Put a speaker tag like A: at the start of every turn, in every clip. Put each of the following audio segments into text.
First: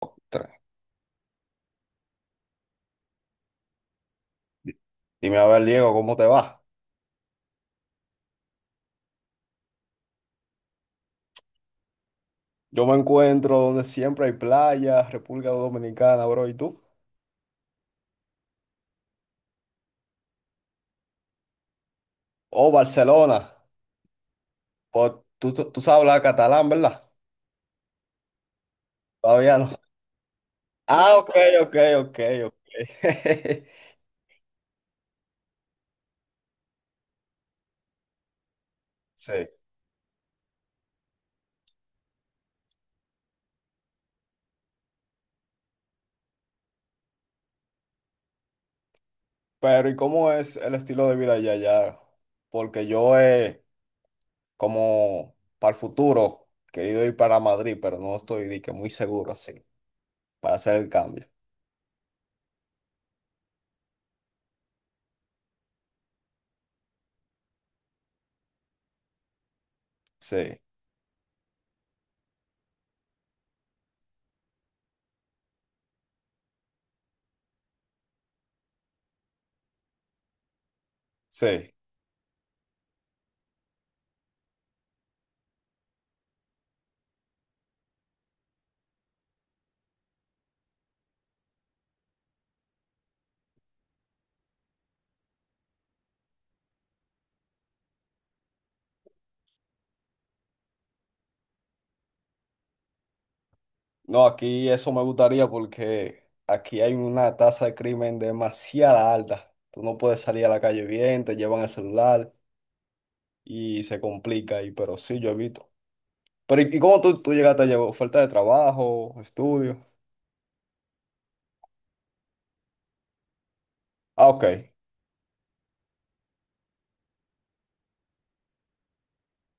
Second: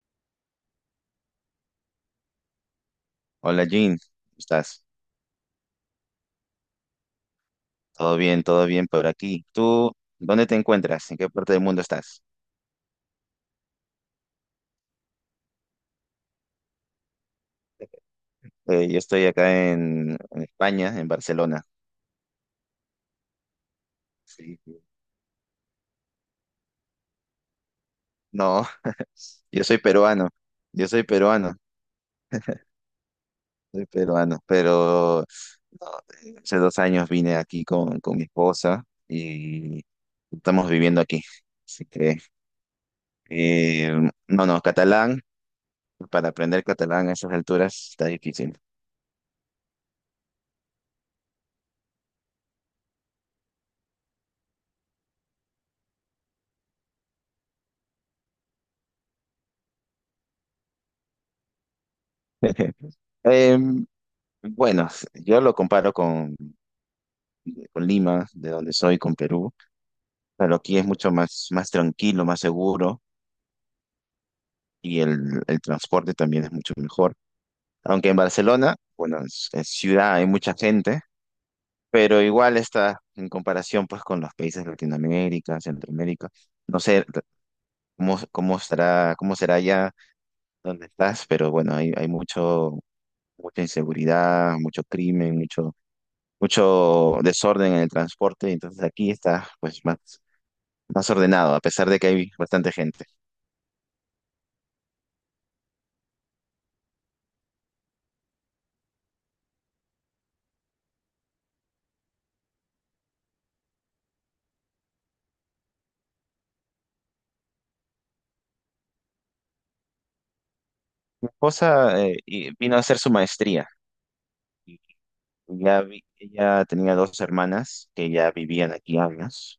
A: Ostras.
B: Hola Jean, ¿cómo estás?
A: Dime a ver, Diego, ¿cómo te va?
B: Todo bien por aquí. ¿Tú dónde te encuentras? ¿En qué parte del mundo estás?
A: Yo me encuentro donde siempre hay playas, República Dominicana, bro, ¿y tú?
B: Yo estoy acá en España, en Barcelona.
A: Oh, Barcelona.
B: Sí, sí.
A: Oh, tú sabes hablar catalán, ¿verdad?
B: No,
A: Todavía
B: yo
A: no.
B: soy peruano, yo soy
A: Ah, ok,
B: peruano,
A: ok, ok, ok.
B: pero no, hace dos años vine aquí con mi esposa
A: Sí.
B: y estamos viviendo aquí. Así que, eh, no, no, catalán, para aprender catalán a esas alturas está difícil.
A: Pero ¿y cómo es el estilo de vida allá? Porque yo he, como para el futuro, querido ir para Madrid, pero no estoy de que muy seguro así, para hacer el cambio.
B: Em, Bueno, yo lo comparo con Lima, de donde soy, con Perú, pero
A: Sí,
B: aquí es mucho más, más tranquilo, más seguro y el transporte también es mucho mejor. Aunque en Barcelona, bueno, es ciudad, hay mucha gente,
A: sí.
B: pero igual está en comparación pues con los países de Latinoamérica, Centroamérica. No sé cómo estará, cómo será allá donde estás, pero bueno, hay mucho, mucha inseguridad, mucho crimen, mucho desorden en el transporte, entonces aquí está pues más ordenado, a pesar de que hay bastante gente.
A: No, aquí eso me gustaría porque aquí hay una tasa de crimen demasiada alta. Tú no puedes salir a la calle bien, te llevan el celular y se complica ahí, pero sí, yo evito. Pero ¿y cómo tú llegaste a llevar? ¿Falta de trabajo, estudio?
B: Mi esposa vino a hacer su maestría
A: Ah, ok,
B: y ella tenía dos hermanas que ya vivían aquí años,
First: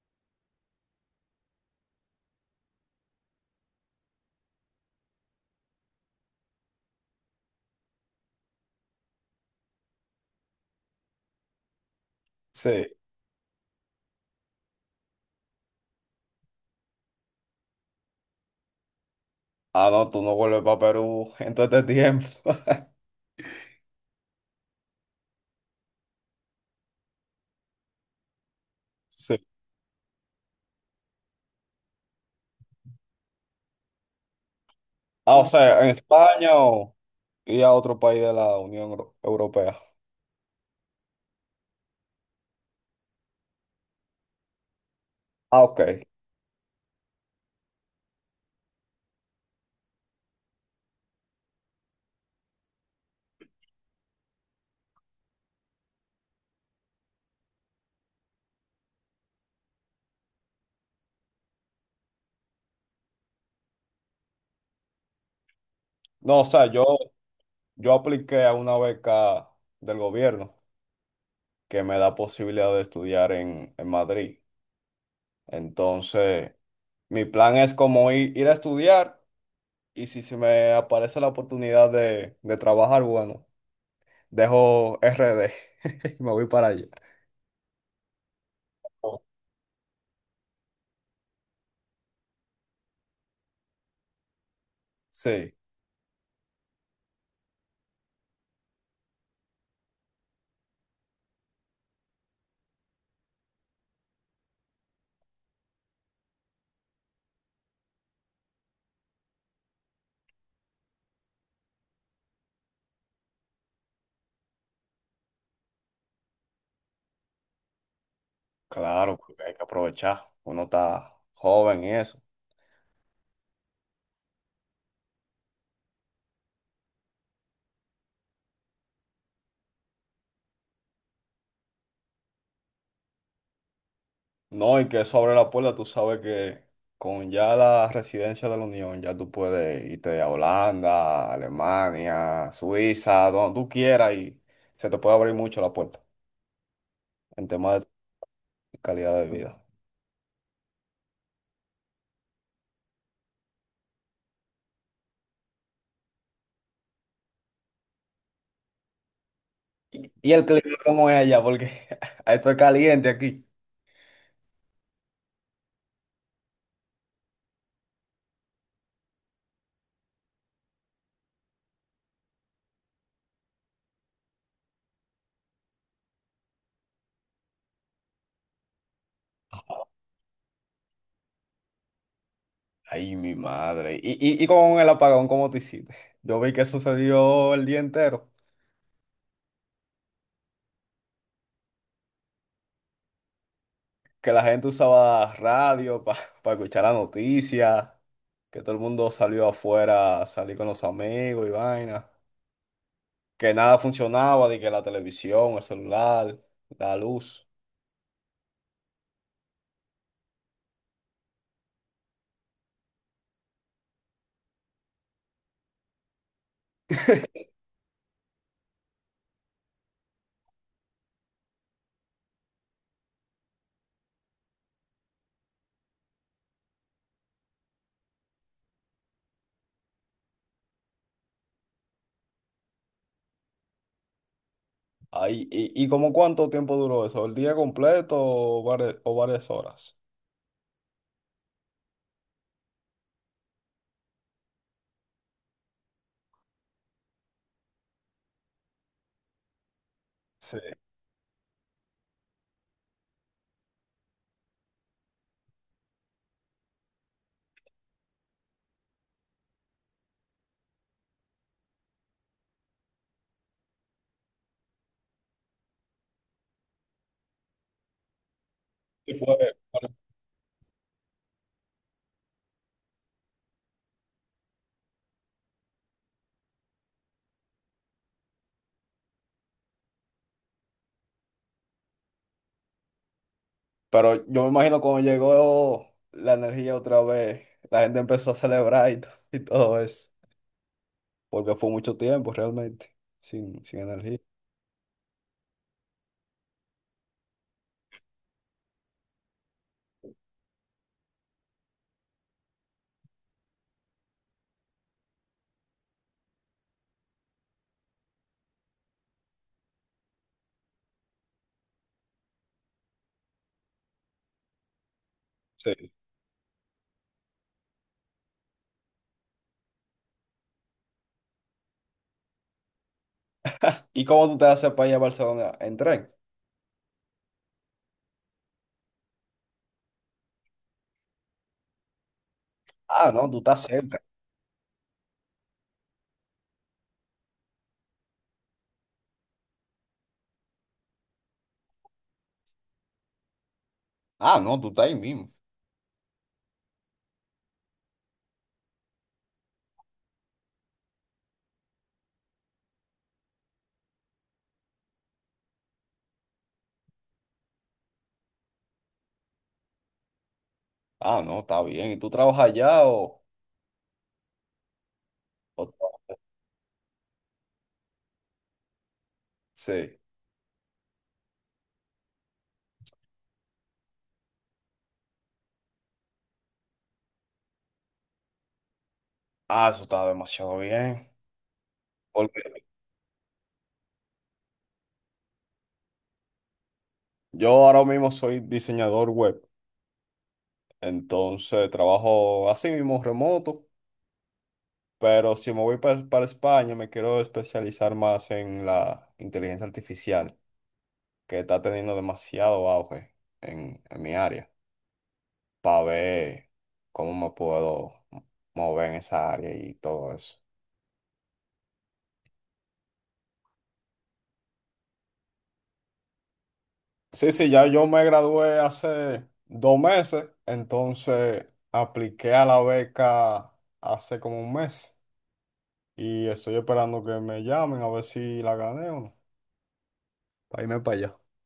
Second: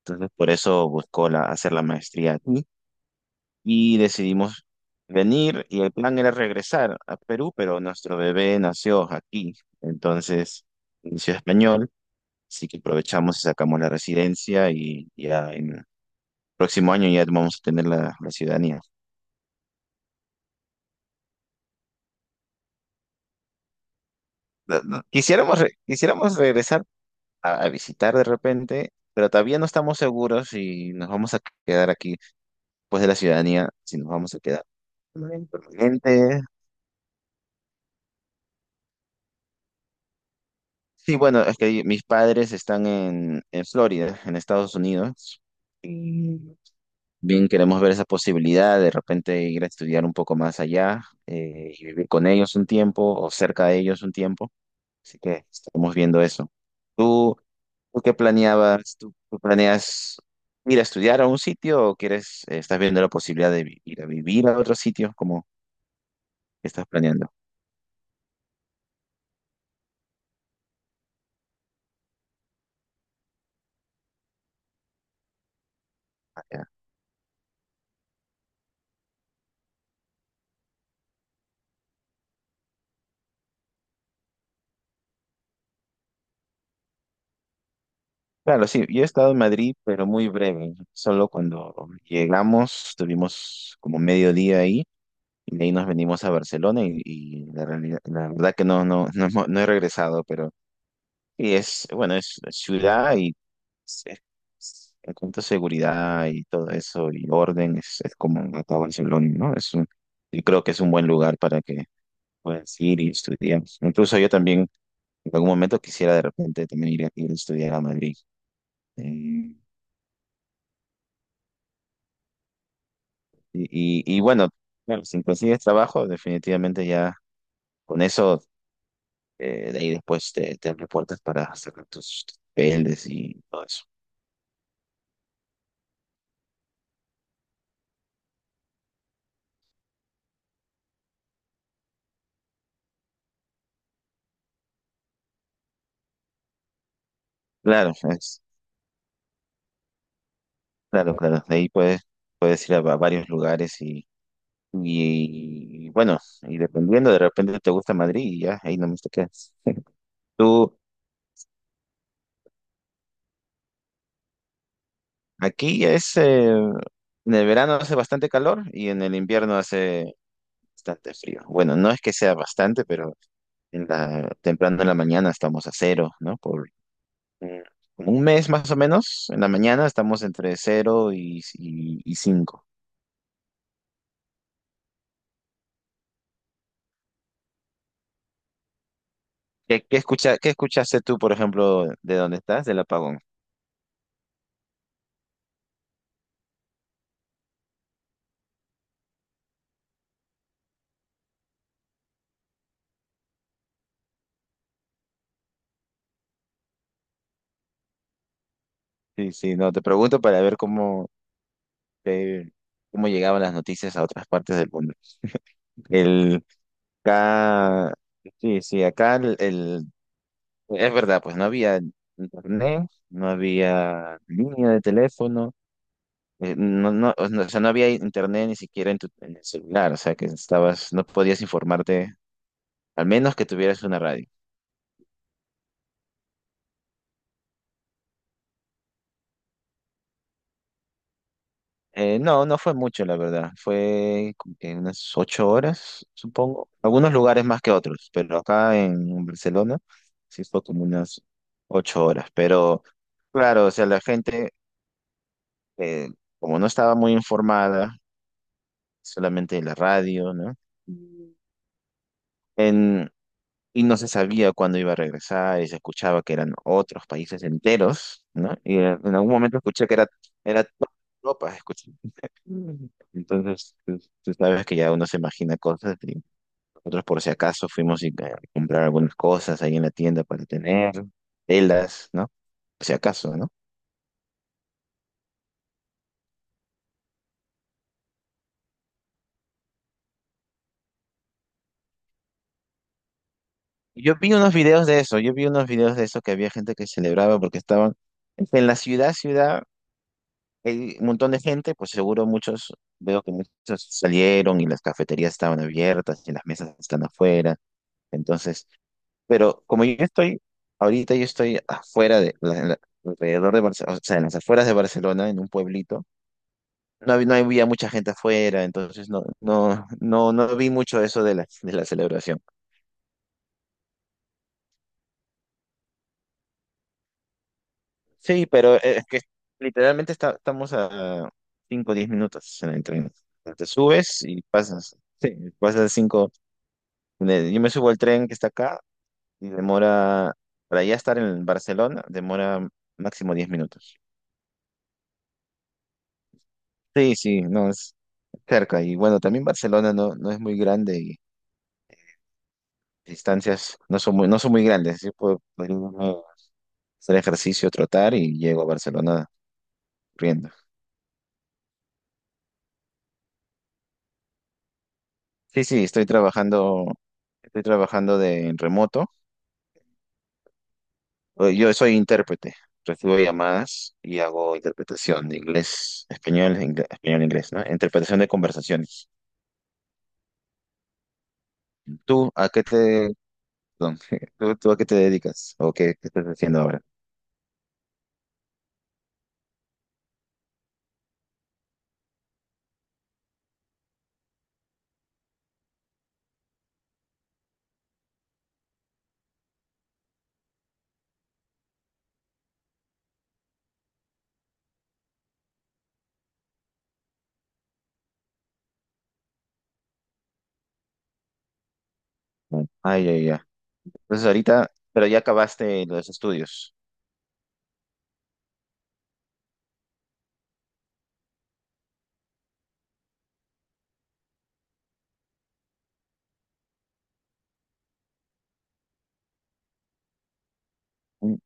B: entonces por eso buscó la, hacer la maestría aquí y decidimos venir y el plan era regresar a Perú, pero nuestro bebé nació aquí, entonces inició español, así
A: sí.
B: que aprovechamos y sacamos la residencia y ya en el próximo año ya vamos a tener la ciudadanía.
A: Ah, no, tú no vuelves para Perú en todo este tiempo.
B: No, no, quisiéramos, quisiéramos regresar a visitar de repente, pero
A: Sí.
B: todavía no estamos seguros si nos vamos a quedar aquí después de la ciudadanía, si nos vamos a quedar
A: Ah, o
B: permanente,
A: sea, en
B: permanente.
A: España o y a otro país de la Unión Europea.
B: Sí, bueno, es que mis padres están en Florida, en Estados Unidos.
A: Ah, ok.
B: Y bien, queremos ver esa posibilidad de repente ir a estudiar un poco más allá, y vivir con ellos un tiempo o cerca de ellos un tiempo. Así que estamos viendo eso. ¿Tú, ¿Tú qué planeabas? ¿Tú, planeas ir a estudiar a un sitio o quieres, estás viendo la posibilidad de ir a vivir a otro sitio? ¿Cómo
A: No, o sea, yo,
B: estás planeando
A: yo apliqué a una beca del gobierno que me da posibilidad de estudiar en Madrid. Entonces,
B: allá?
A: mi plan es como ir a estudiar, y si se me aparece la oportunidad de trabajar, bueno, dejo RD y me voy para allá.
B: Claro, sí, yo he estado en Madrid, pero muy breve. Solo cuando llegamos, estuvimos como medio día ahí
A: Sí,
B: y de ahí nos venimos a Barcelona y la verdad que no, no, no, no he regresado, pero sí, bueno, es ciudad. Sí. En cuanto a seguridad y todo eso y orden, es como acá Barcelona, ¿no? Yo creo que es un buen lugar para que puedas ir y estudiar. Incluso yo también en algún momento quisiera de repente también ir a estudiar a Madrid.
A: claro, porque hay
B: Eh,
A: que aprovechar. Uno está joven y eso.
B: y, y bueno, claro, si consigues trabajo, definitivamente ya con eso, de ahí después te abre puertas para sacar tus papeles y todo eso.
A: No, y que eso abre la puerta, tú sabes que con ya la residencia de la Unión, ya tú puedes irte a Holanda, Alemania, Suiza, donde tú quieras, y se te puede abrir mucho la puerta en temas
B: Claro,
A: de
B: es,
A: calidad de vida.
B: claro, claro, de ahí puedes ir a varios lugares. Y, bueno, y dependiendo, de repente te gusta Madrid y ya, ahí nomás te quedas.
A: ¿Y el clima
B: Tú,
A: cómo es allá? Porque esto es caliente aquí.
B: aquí es, en el verano hace bastante calor y en el invierno hace bastante frío. Bueno, no es que sea bastante, pero temprano en la mañana estamos a cero, ¿no? Por eh, como un mes más o menos, en la mañana estamos entre cero y cinco.
A: Ay, mi madre. ¿Y con el apagón cómo te hiciste? Yo vi que sucedió el día entero,
B: ¿Qué escuchaste tú, por ejemplo, de dónde estás, del apagón?
A: que la gente usaba radio para escuchar la noticia, que todo el mundo salió afuera, salí con los amigos y vaina, que nada funcionaba, de que la televisión, el celular, la luz.
B: Sí, sí, no, te pregunto para ver cómo de cómo llegaban las noticias a otras partes del mundo. El, acá, sí, sí, acá es verdad, pues no había internet, no había línea de teléfono, o sea, no había internet ni siquiera en el celular, o sea, que estabas, no podías informarte, al menos que tuvieras una radio.
A: Ahí. ¿Y como cuánto tiempo duró eso? ¿El día completo o varias horas?
B: No fue mucho, la verdad. Fue como que unas ocho horas, supongo. Algunos lugares más que otros, pero acá en Barcelona sí
A: Sí,
B: fue como unas ocho horas. Pero claro, o sea, eh, como no estaba muy informada, solamente en la radio, ¿no? Mm. En, y no se sabía cuándo iba a regresar, y se escuchaba que eran otros países enteros, ¿no? Y
A: sí
B: en algún
A: fue,
B: momento escuché
A: bueno.
B: que era toda Europa. Mm. Entonces, tú, sabes que ya uno se imagina cosas y nosotros por si acaso fuimos a comprar algunas cosas ahí en la tienda para tener, telas, ¿no? Por si acaso, ¿no?
A: Pero yo me imagino cuando llegó la energía otra vez, la gente empezó a celebrar y, y todo eso, porque fue mucho tiempo realmente, sin
B: Y yo
A: energía.
B: vi unos videos de eso, que había gente que celebraba porque estaban en la ciudad, ciudad, hay un montón de gente, pues seguro muchos, veo que muchos salieron y las cafeterías estaban abiertas y las mesas están afuera. Entonces, pero como yo estoy, ahorita yo estoy afuera de, alrededor de Barcelona, o sea, en las afueras de Barcelona, en un
A: Sí.
B: pueblito. No, no había mucha gente afuera, entonces no vi mucho eso de de la celebración.
A: ¿Y cómo tú te haces para ir a Barcelona en tren?
B: Sí, pero es que literalmente estamos a 5 o 10 minutos en el
A: Ah,
B: tren.
A: no, tú estás
B: Te
A: cerca.
B: subes y pasas, sí, pasas 5, yo me subo al tren que está acá y demora, para ya estar en Barcelona, demora máximo 10 minutos.
A: Ah, no, tú estás ahí mismo.
B: Sí, sí, no, es cerca. Y bueno, también Barcelona no, no es muy grande y las distancias no son muy, no son muy grandes. Así puedo podría irme a hacer ejercicio, trotar y llego a Barcelona corriendo.
A: Ah, no, está bien. ¿Y tú trabajas allá o
B: Sí, sí, estoy trabajando, de en remoto.
A: Sí.
B: Yo soy intérprete. Recibo llamadas y hago interpretación de inglés, español, español, inglés, ¿no? Interpretación de conversaciones.
A: Ah, eso está demasiado bien.
B: ¿Tú
A: Porque
B: a qué te, perdón, ¿tú, a qué te dedicas? ¿O qué, qué estás haciendo ahora?
A: yo ahora mismo soy diseñador web. Entonces trabajo así mismo remoto. Pero si me voy para España, me quiero especializar más en la inteligencia artificial, que está teniendo demasiado auge en mi área, para ver cómo me puedo mover en esa área y todo eso.
B: Ay, ya, ya. Entonces ahorita, pero ya acabaste los estudios.
A: Sí, sí, ya yo me gradué hace 2 meses, entonces apliqué a la beca hace como un mes y estoy esperando que me llamen a ver si la gané o no, para irme para allá.
B: Mm,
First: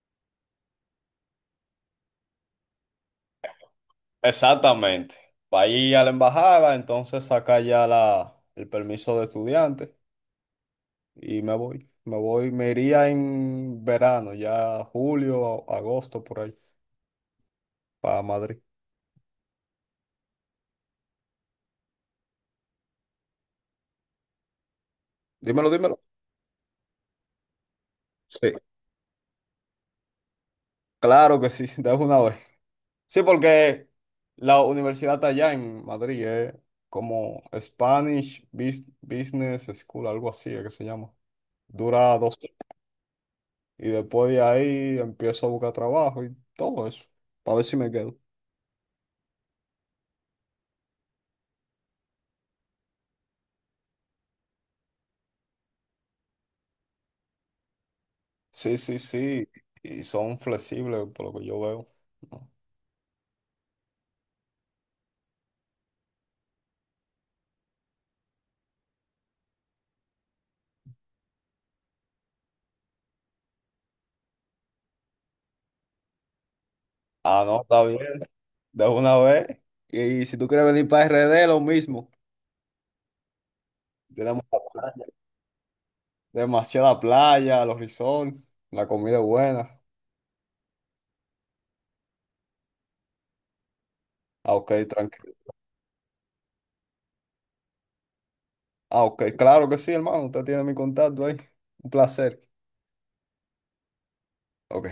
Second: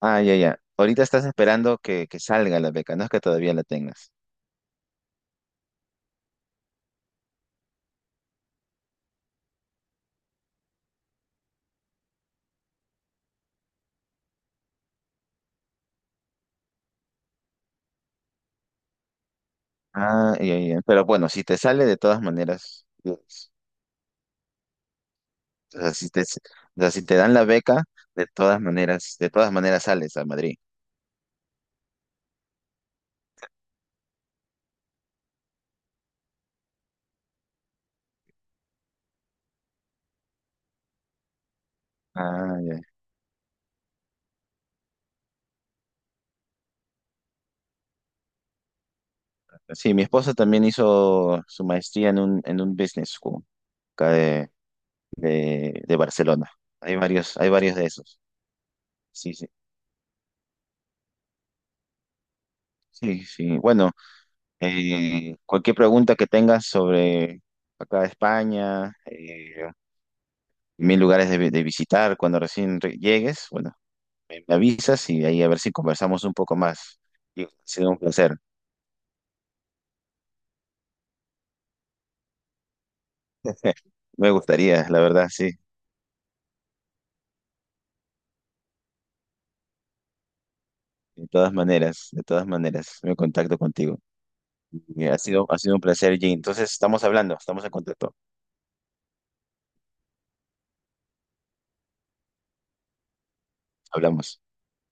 B: ah, ya, ya. Ahorita estás esperando que salga la beca, no es que todavía la tengas.
A: Exactamente, para ir a la embajada, entonces saca ya el permiso de estudiante y me iría en verano, ya julio, agosto, por ahí, para Madrid.
B: Ah, ya, ya. Pero bueno, si te sale de todas maneras,
A: Dímelo,
B: o sea,
A: dímelo.
B: o sea, si te dan la beca,
A: Sí,
B: de todas maneras sales a Madrid.
A: claro que sí, de una vez. Sí, porque la universidad está allá en Madrid, es como Spanish Business School, algo así es que se llama. Dura 2 años,
B: Ah, ya.
A: y después de ahí empiezo a buscar trabajo y todo eso, para ver si me quedo.
B: Sí, mi esposa también hizo su maestría en un business school acá de Barcelona. Hay varios de esos.
A: Sí, sí,
B: Sí, sí,
A: sí, y son flexibles por lo que yo veo. ¿No?
B: sí. Bueno, cualquier pregunta que tengas sobre acá España, mil lugares de, de visitar cuando recién llegues. Bueno, me avisas y ahí a ver si conversamos un poco más.
A: Ah,
B: Y ha
A: no, está
B: sido
A: bien,
B: un placer.
A: de una vez. Y si tú quieres venir para RD, lo mismo.
B: Me
A: Tenemos la
B: gustaría, la
A: playa,
B: verdad, sí.
A: demasiada playa, los resorts, la comida es buena.
B: De todas maneras, me contacto contigo.
A: Ah, ok,
B: Y ha
A: tranquilo.
B: sido, un placer, Jay. Entonces, estamos hablando, estamos en contacto.
A: Ah, ok, claro que sí, hermano. Usted tiene mi contacto ahí. Un placer.
B: Hablamos.
A: Ok.